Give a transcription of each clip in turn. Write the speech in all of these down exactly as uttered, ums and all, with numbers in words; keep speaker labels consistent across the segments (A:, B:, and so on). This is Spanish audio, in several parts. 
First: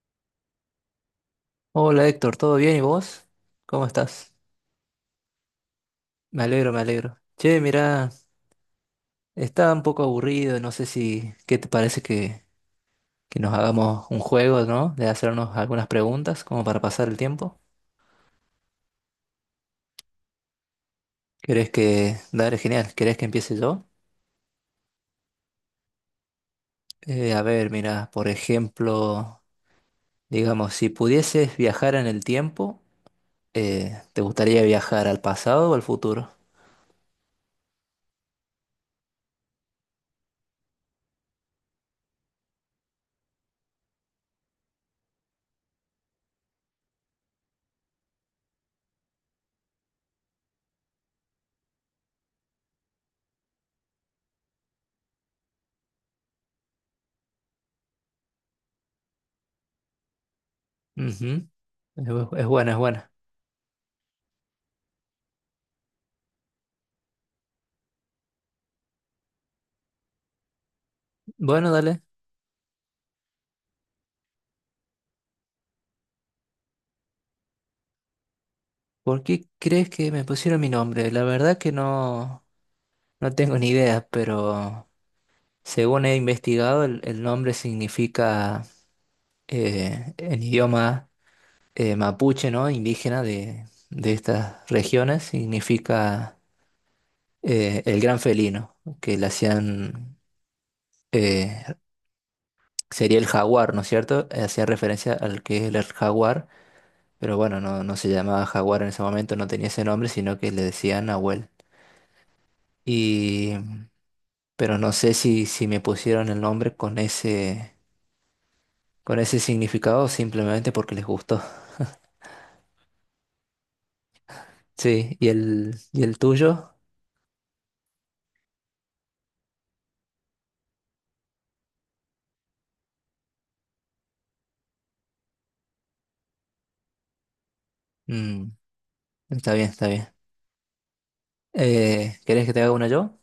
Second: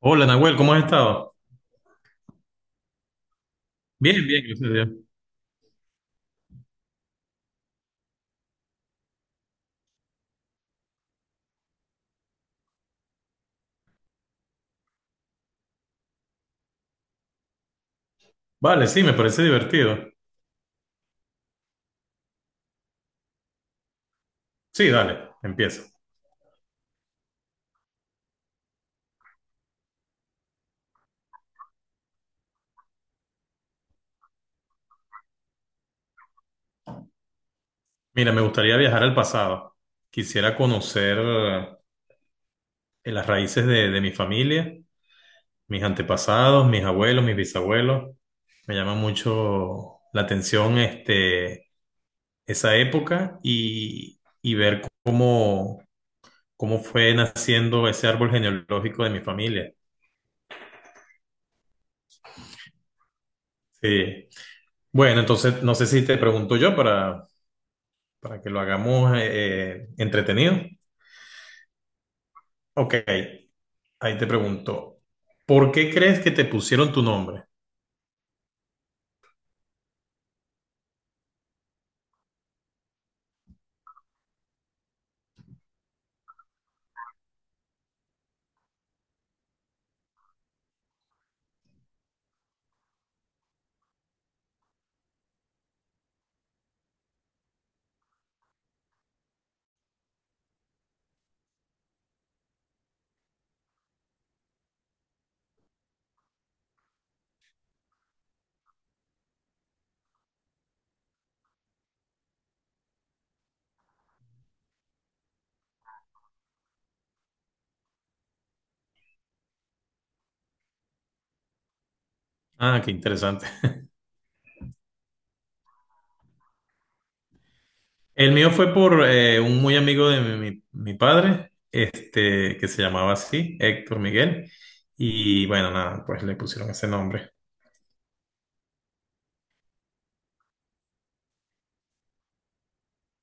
A: Hola, Nahuel, ¿cómo has estado?
B: Hola Héctor, ¿todo bien? ¿Y vos? ¿Cómo
A: Bien,
B: estás?
A: bien, gracias a Dios.
B: Me alegro, me alegro. Che, mira, estaba un poco aburrido, no sé si, ¿qué te parece que, que nos hagamos un juego, ¿no? De hacernos algunas preguntas como para pasar el tiempo.
A: Vale, sí, me parece divertido.
B: ¿Querés que... Dale, genial, ¿querés que empiece yo?
A: Sí, dale, empiezo.
B: Eh, a ver, mira, por ejemplo, digamos, si pudieses viajar en el tiempo, eh, ¿te gustaría viajar al pasado o al futuro?
A: Mira, me gustaría viajar al pasado. Quisiera conocer eh, las raíces de, de mi familia, mis antepasados, mis abuelos, mis bisabuelos. Me llama mucho la atención este, esa época y, y ver cómo, cómo fue naciendo ese árbol genealógico de mi familia.
B: Ujú. Es, bu- es buena, es buena.
A: Sí. Bueno, entonces no sé si te pregunto yo para para que lo hagamos eh, entretenido.
B: Bueno, dale.
A: Ok, ahí te pregunto, ¿por qué crees que te pusieron tu nombre?
B: ¿Por qué crees que me pusieron mi nombre? La verdad que no, no tengo ni idea, pero según he investigado, el, el nombre significa eh, en idioma eh, mapuche, ¿no? Indígena de, de estas regiones, significa eh, el gran felino, que le hacían, eh, sería el jaguar, ¿no es cierto? Hacía referencia al que es el jaguar, pero bueno, no, no se llamaba jaguar en ese momento, no tenía ese nombre, sino que le decían Nahuel. Y. Pero no sé si, si me pusieron el nombre con ese, con ese significado o simplemente porque les gustó.
A: Ah, qué interesante.
B: Sí, ¿y el, ¿y el tuyo?
A: El mío fue por eh, un muy amigo de mi, mi- mi padre, este, que se llamaba así, Héctor Miguel. Y bueno, nada, pues le pusieron ese nombre.
B: Mm, está bien, está bien. Eh, ¿querés que te haga una yo?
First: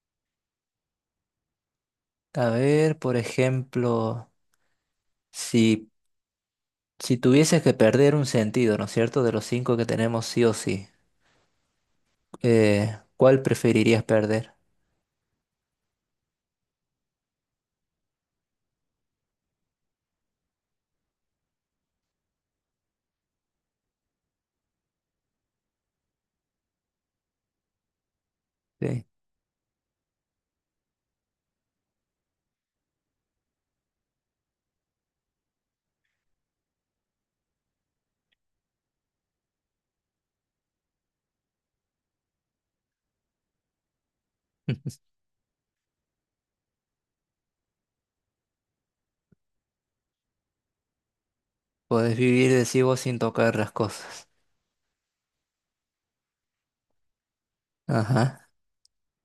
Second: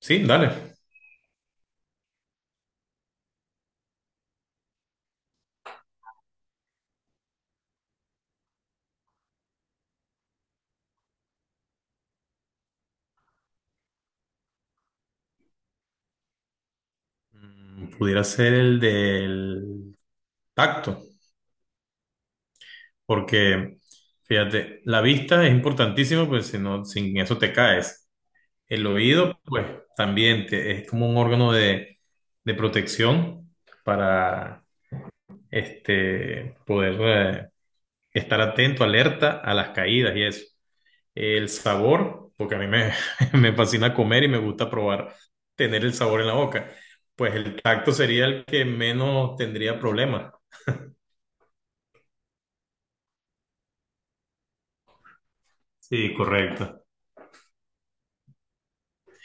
A: Sí, dale.
B: A ver, por ejemplo, si, si tuvieses que perder un sentido, ¿no es cierto? De los cinco que tenemos sí o sí, eh, ¿cuál preferirías perder?
A: Mm, Pudiera ser el del tacto, porque fíjate, la vista es importantísima, pues si no, sin eso te caes. El
B: Sí.
A: oído, pues también te- es como un órgano de, de protección para este, poder eh, estar atento, alerta a las caídas y eso. El sabor, porque a mí me, me fascina comer y me gusta probar, tener el sabor en la boca. Pues el tacto sería el que menos tendría problemas.
B: Podés vivir, decís vos, sin tocar las cosas.
A: Sí, correcto.
B: Ajá.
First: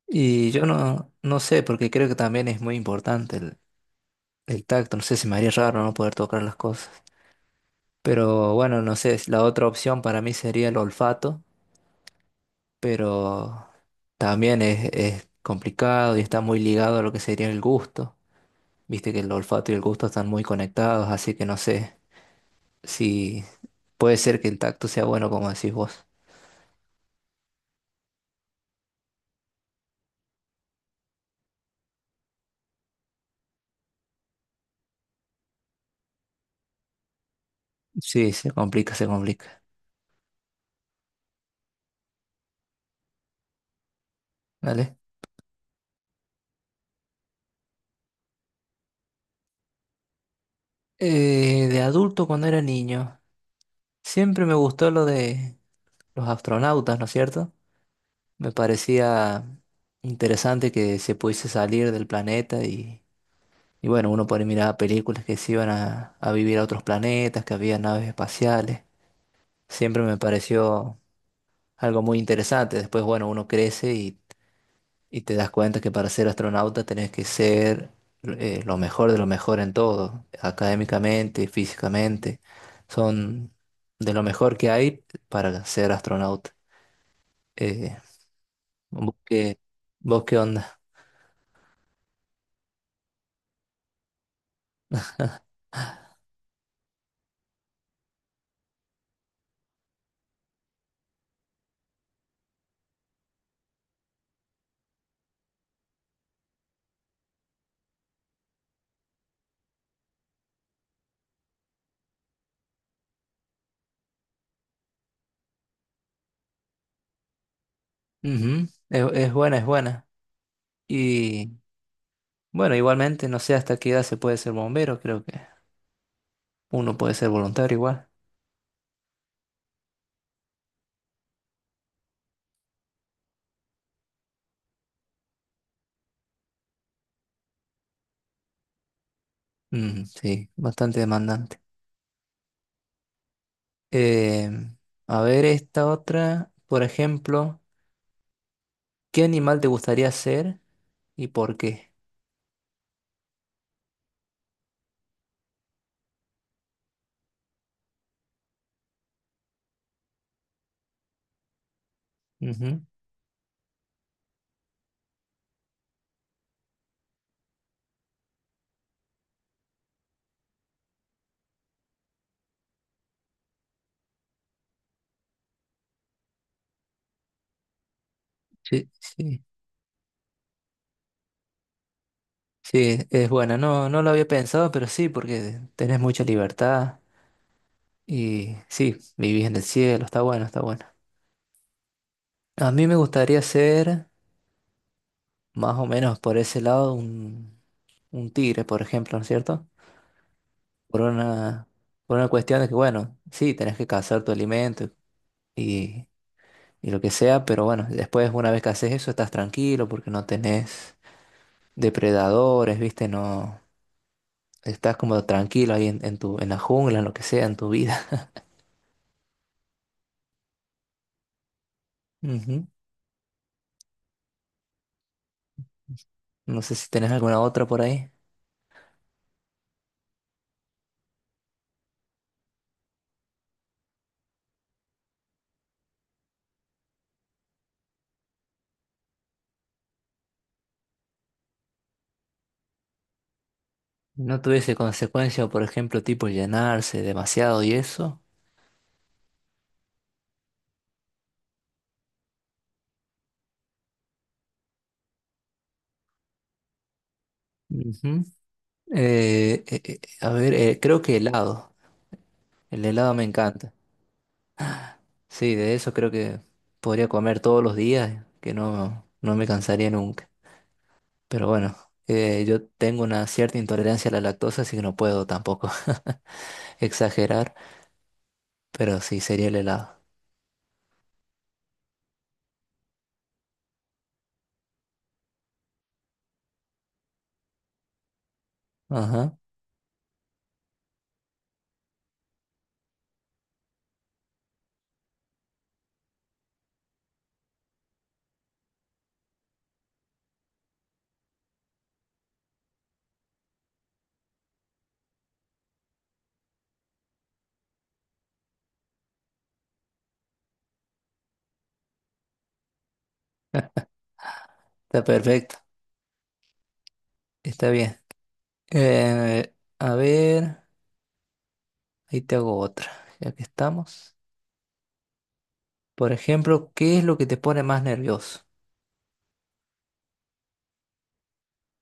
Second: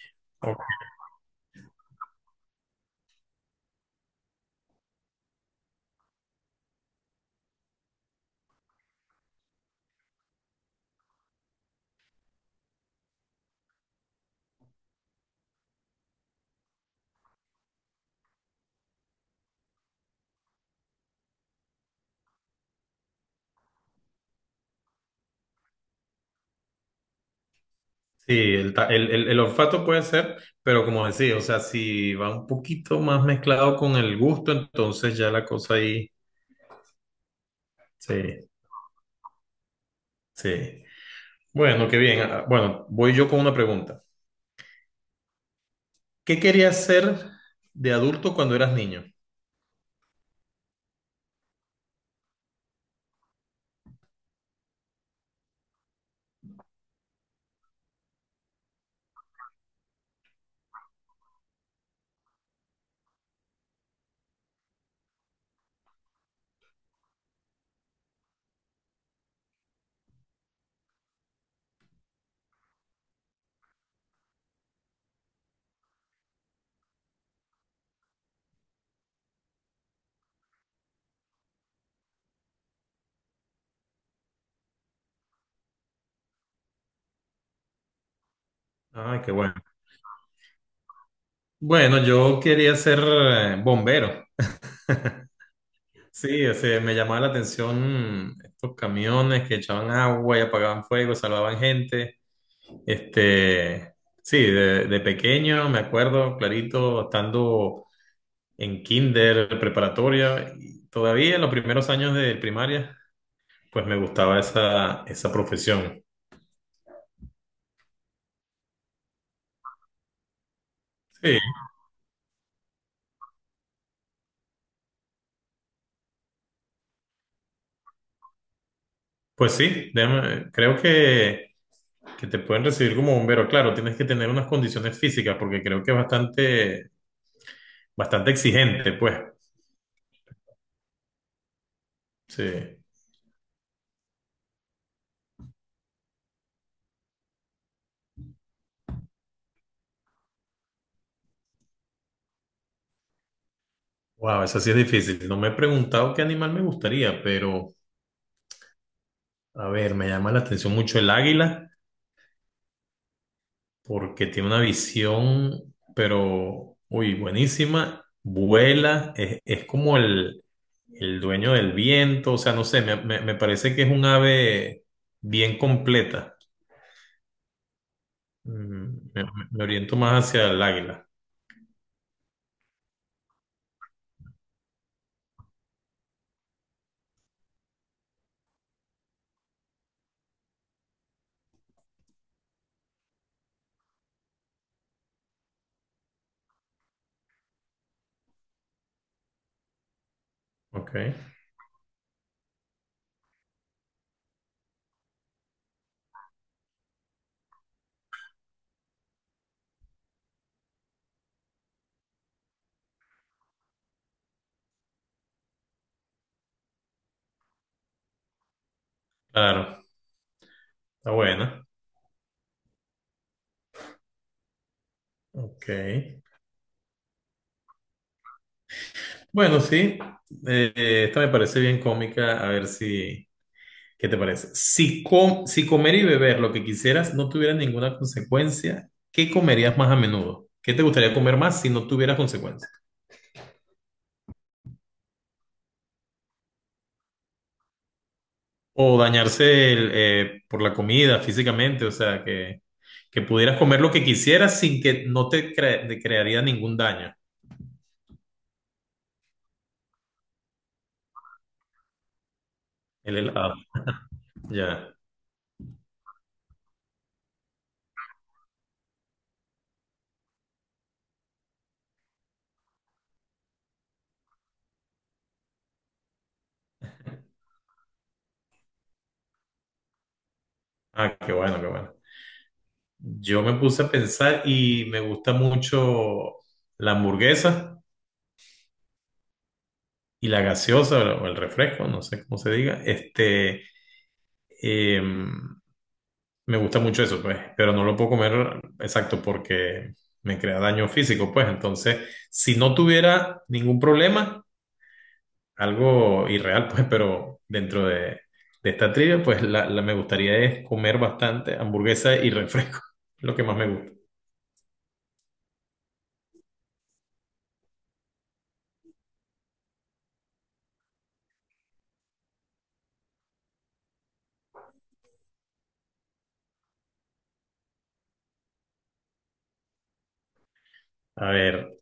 B: Y yo no, no sé, porque creo que también es muy importante el, el tacto, no sé, se me haría raro no poder tocar las cosas. Pero bueno, no sé, la otra opción para mí sería el olfato, pero también es, es complicado y está muy ligado a lo que sería el gusto. Viste que el olfato y el gusto están muy conectados, así que no sé si puede ser que el tacto sea bueno como decís vos.
A: Sí, el, ta- el, el- el olfato puede ser, pero como decía, o sea, si va un poquito más mezclado con el gusto, entonces ya la cosa ahí,
B: Sí,
A: sí,
B: se complica, se complica.
A: sí. Bueno, qué bien. Ah, bueno, voy yo con una pregunta.
B: ¿Vale?
A: ¿Qué querías ser de adulto cuando eras niño?
B: Eh, de adulto cuando era niño, siempre me gustó lo de los astronautas, ¿no es cierto? Me parecía interesante que se pudiese salir del planeta y, y bueno, uno por ahí miraba películas que se iban a, a vivir a otros planetas, que había naves espaciales. Siempre me pareció algo muy interesante. Después, bueno, uno crece y, y te das cuenta que para ser astronauta tenés que ser eh, lo mejor de lo mejor en todo, académicamente, físicamente. Son de lo mejor que hay para ser astronauta. Eh, ¿Vos
A: Ay, qué bueno.
B: qué, vos qué onda?
A: Bueno, yo quería ser eh, bombero. Sí, o sea, me llamaba la atención mm, estos camiones que echaban agua y apagaban fuego, salvaban gente. Este, sí, de, de pequeño me acuerdo clarito estando en kinder, preparatoria, y todavía en los primeros años de primaria, pues me gustaba esa, esa profesión.
B: Ujú. Es, es buena, es buena.
A: Sí,
B: Y bueno, igualmente, no sé hasta qué edad se puede ser bombero, creo que uno puede ser voluntario igual.
A: pues sí, déjame- creo que, que te pueden recibir como bombero. Claro, tienes que tener unas condiciones físicas porque creo que es bastante, bastante exigente, pues.
B: Mm, sí, bastante demandante.
A: Sí.
B: Eh, a ver esta otra, por ejemplo, ¿qué animal te gustaría ser y por qué?
A: Wow, eso sí es difícil. No me he preguntado qué animal me gustaría, pero a ver, me llama la atención mucho el águila.
B: Ujú.
A: Porque tiene una visión, pero, uy, buenísima, vuela, es, es como el, el dueño del viento, o sea, no sé, me, me- me parece que es un ave bien completa.
B: Sí,
A: Mm, Me,
B: sí,
A: me- me oriento más hacia el águila,
B: sí, es buena. No, no lo había pensado, pero sí, porque tenés mucha libertad y sí, vivís en el cielo, está bueno, está bueno. A mí me gustaría ser... más o menos por ese lado un, un tigre, por ejemplo, ¿no es cierto?
A: ok,
B: Por una, por una cuestión de que, bueno, sí, tenés que cazar tu alimento y, y lo que sea, pero bueno, después una vez que haces eso estás tranquilo porque no tenés depredadores, ¿viste? No, estás como tranquilo ahí en, en tu, en la jungla, en lo que sea, en tu vida.
A: claro, está buena,
B: Ujú.
A: ok.
B: No sé si tenés alguna otra por ahí.
A: Bueno, sí, eh, eh, esta me parece bien cómica, a ver si... ¿Qué te parece? Si, com- si comer y beber lo que quisieras no tuviera ninguna consecuencia, ¿qué comerías más a menudo? ¿Qué te gustaría comer más si no tuviera consecuencias?
B: No tuviese consecuencia, por ejemplo, tipo llenarse demasiado y eso.
A: O dañarse el, eh, por la comida físicamente, o sea, que, que pudieras comer lo que quisieras sin que no te, cre- te crearía ningún daño.
B: Ujú. Eh, eh, eh, a ver, eh, creo que helado. El helado
A: El
B: me
A: helado.
B: encanta.
A: Ya.
B: Sí, de eso creo que podría comer todos los días, que no, no me cansaría nunca. Pero bueno, eh, yo tengo una cierta intolerancia a la lactosa, así que no puedo tampoco exagerar, pero sí, sería el helado.
A: Ah, qué bueno, qué bueno. Yo me puse a pensar y me gusta mucho la hamburguesa
B: Ajá,
A: y la gaseosa o el refresco, no sé cómo se diga. Este. Eh, me gusta mucho eso, pues, pero no lo puedo comer exacto porque me crea daño físico, pues. Entonces, si no tuviera ningún problema, algo irreal, pues, pero dentro de, de esta trivia, pues la, la- me gustaría es comer bastante hamburguesa y refresco, lo que más me gusta.
B: está perfecto, está bien. Eh, a ver, ahí te hago otra, ya que estamos. Por ejemplo, ¿qué es lo que te pone más nervioso?
A: A ver,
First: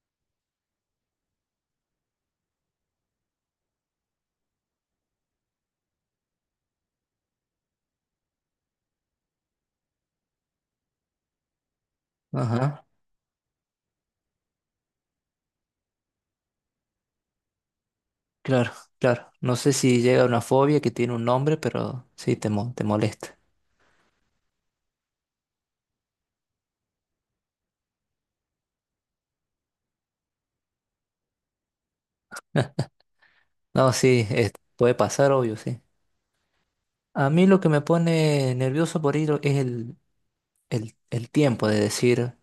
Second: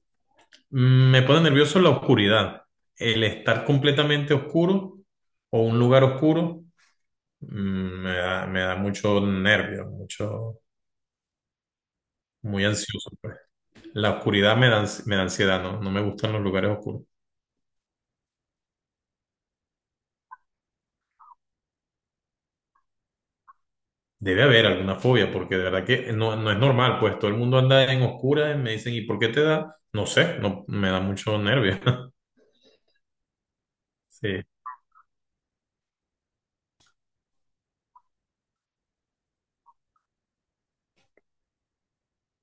A: mm, me pone nervioso la oscuridad, el estar completamente oscuro o un lugar oscuro, mm, me da, me da mucho nervio, mucho, muy
B: Ajá.
A: ansioso, pues. La oscuridad me da, ans- me da ansiedad, ¿no? No me gustan los lugares oscuros.
B: Claro, claro. No sé si llega una fobia que tiene un nombre, pero sí, te, mo- te molesta.
A: Debe haber alguna fobia, porque de verdad que no, no es normal, pues todo el mundo anda en oscuras y me dicen, ¿y por qué te da? No sé, no, me da mucho nervio.
B: No, sí,
A: Sí,
B: es- Puede pasar, obvio, sí. A mí lo que me pone nervioso por ir es el, el, el tiempo de decir,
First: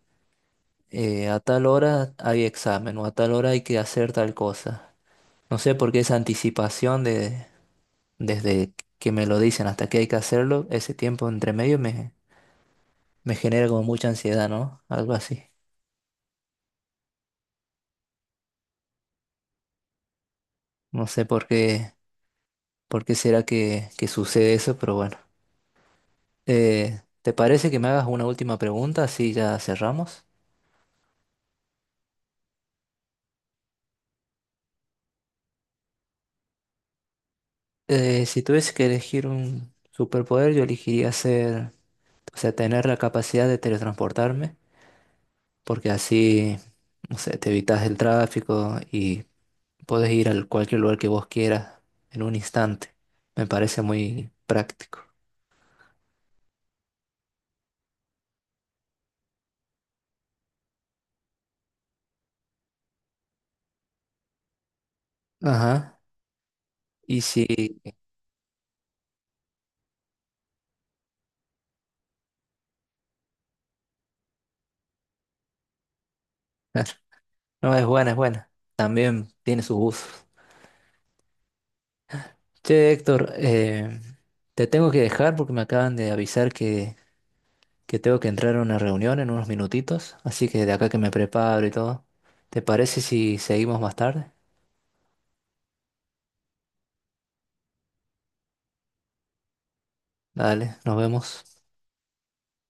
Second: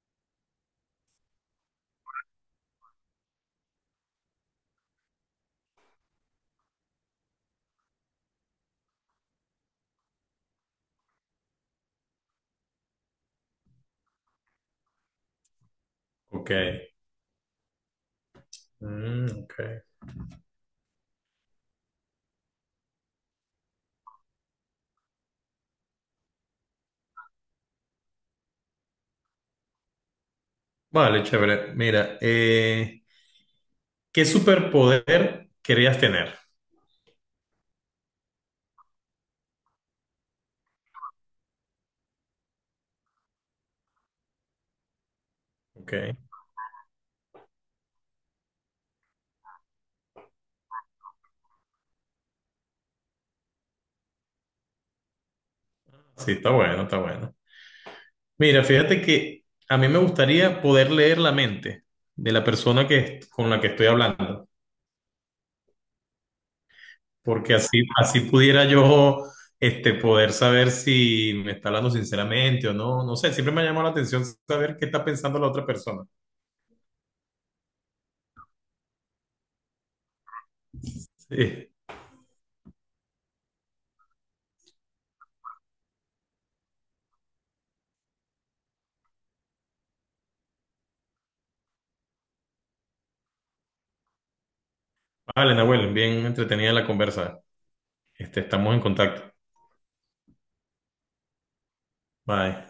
B: eh, a tal hora hay examen o a tal hora hay que hacer tal cosa. No sé por qué esa anticipación de, desde que me lo dicen hasta que hay que hacerlo, ese tiempo entre medio me, me genera como mucha ansiedad, ¿no? Algo así.
A: ok. Mm, ok.
B: No sé por qué, por qué será que, que sucede eso, pero bueno. Eh, ¿te parece que me hagas una última pregunta? Así ya cerramos.
A: Vale, chévere. Mira, eh, ¿qué superpoder querías tener?
B: Eh, si tuviese que elegir un superpoder, yo elegiría ser, o sea, tener la capacidad de teletransportarme, porque
A: Ok.
B: así, no sé, te evitas el tráfico y puedes ir a cualquier lugar que vos quieras en un instante. Me parece muy práctico.
A: Sí, está bueno, está bueno. Mira, fíjate que a mí me gustaría poder leer la mente de la persona que, con la que estoy hablando.
B: Ajá. Y si...
A: Porque así, así pudiera yo este, poder saber si me está hablando sinceramente o no. No sé, siempre me ha llamado la atención saber qué está pensando la otra persona.
B: No, es buena, es buena. También tiene sus usos.
A: Sí.
B: Che, Héctor, eh, te tengo que dejar porque me acaban de avisar que que tengo que entrar a una reunión en unos minutitos, así que de acá que me preparo y todo. ¿Te parece si seguimos más tarde?
A: Vale, Nahuel, bien entretenida la conversa. Este, estamos en contacto.
B: Dale, nos vemos.
A: Bye.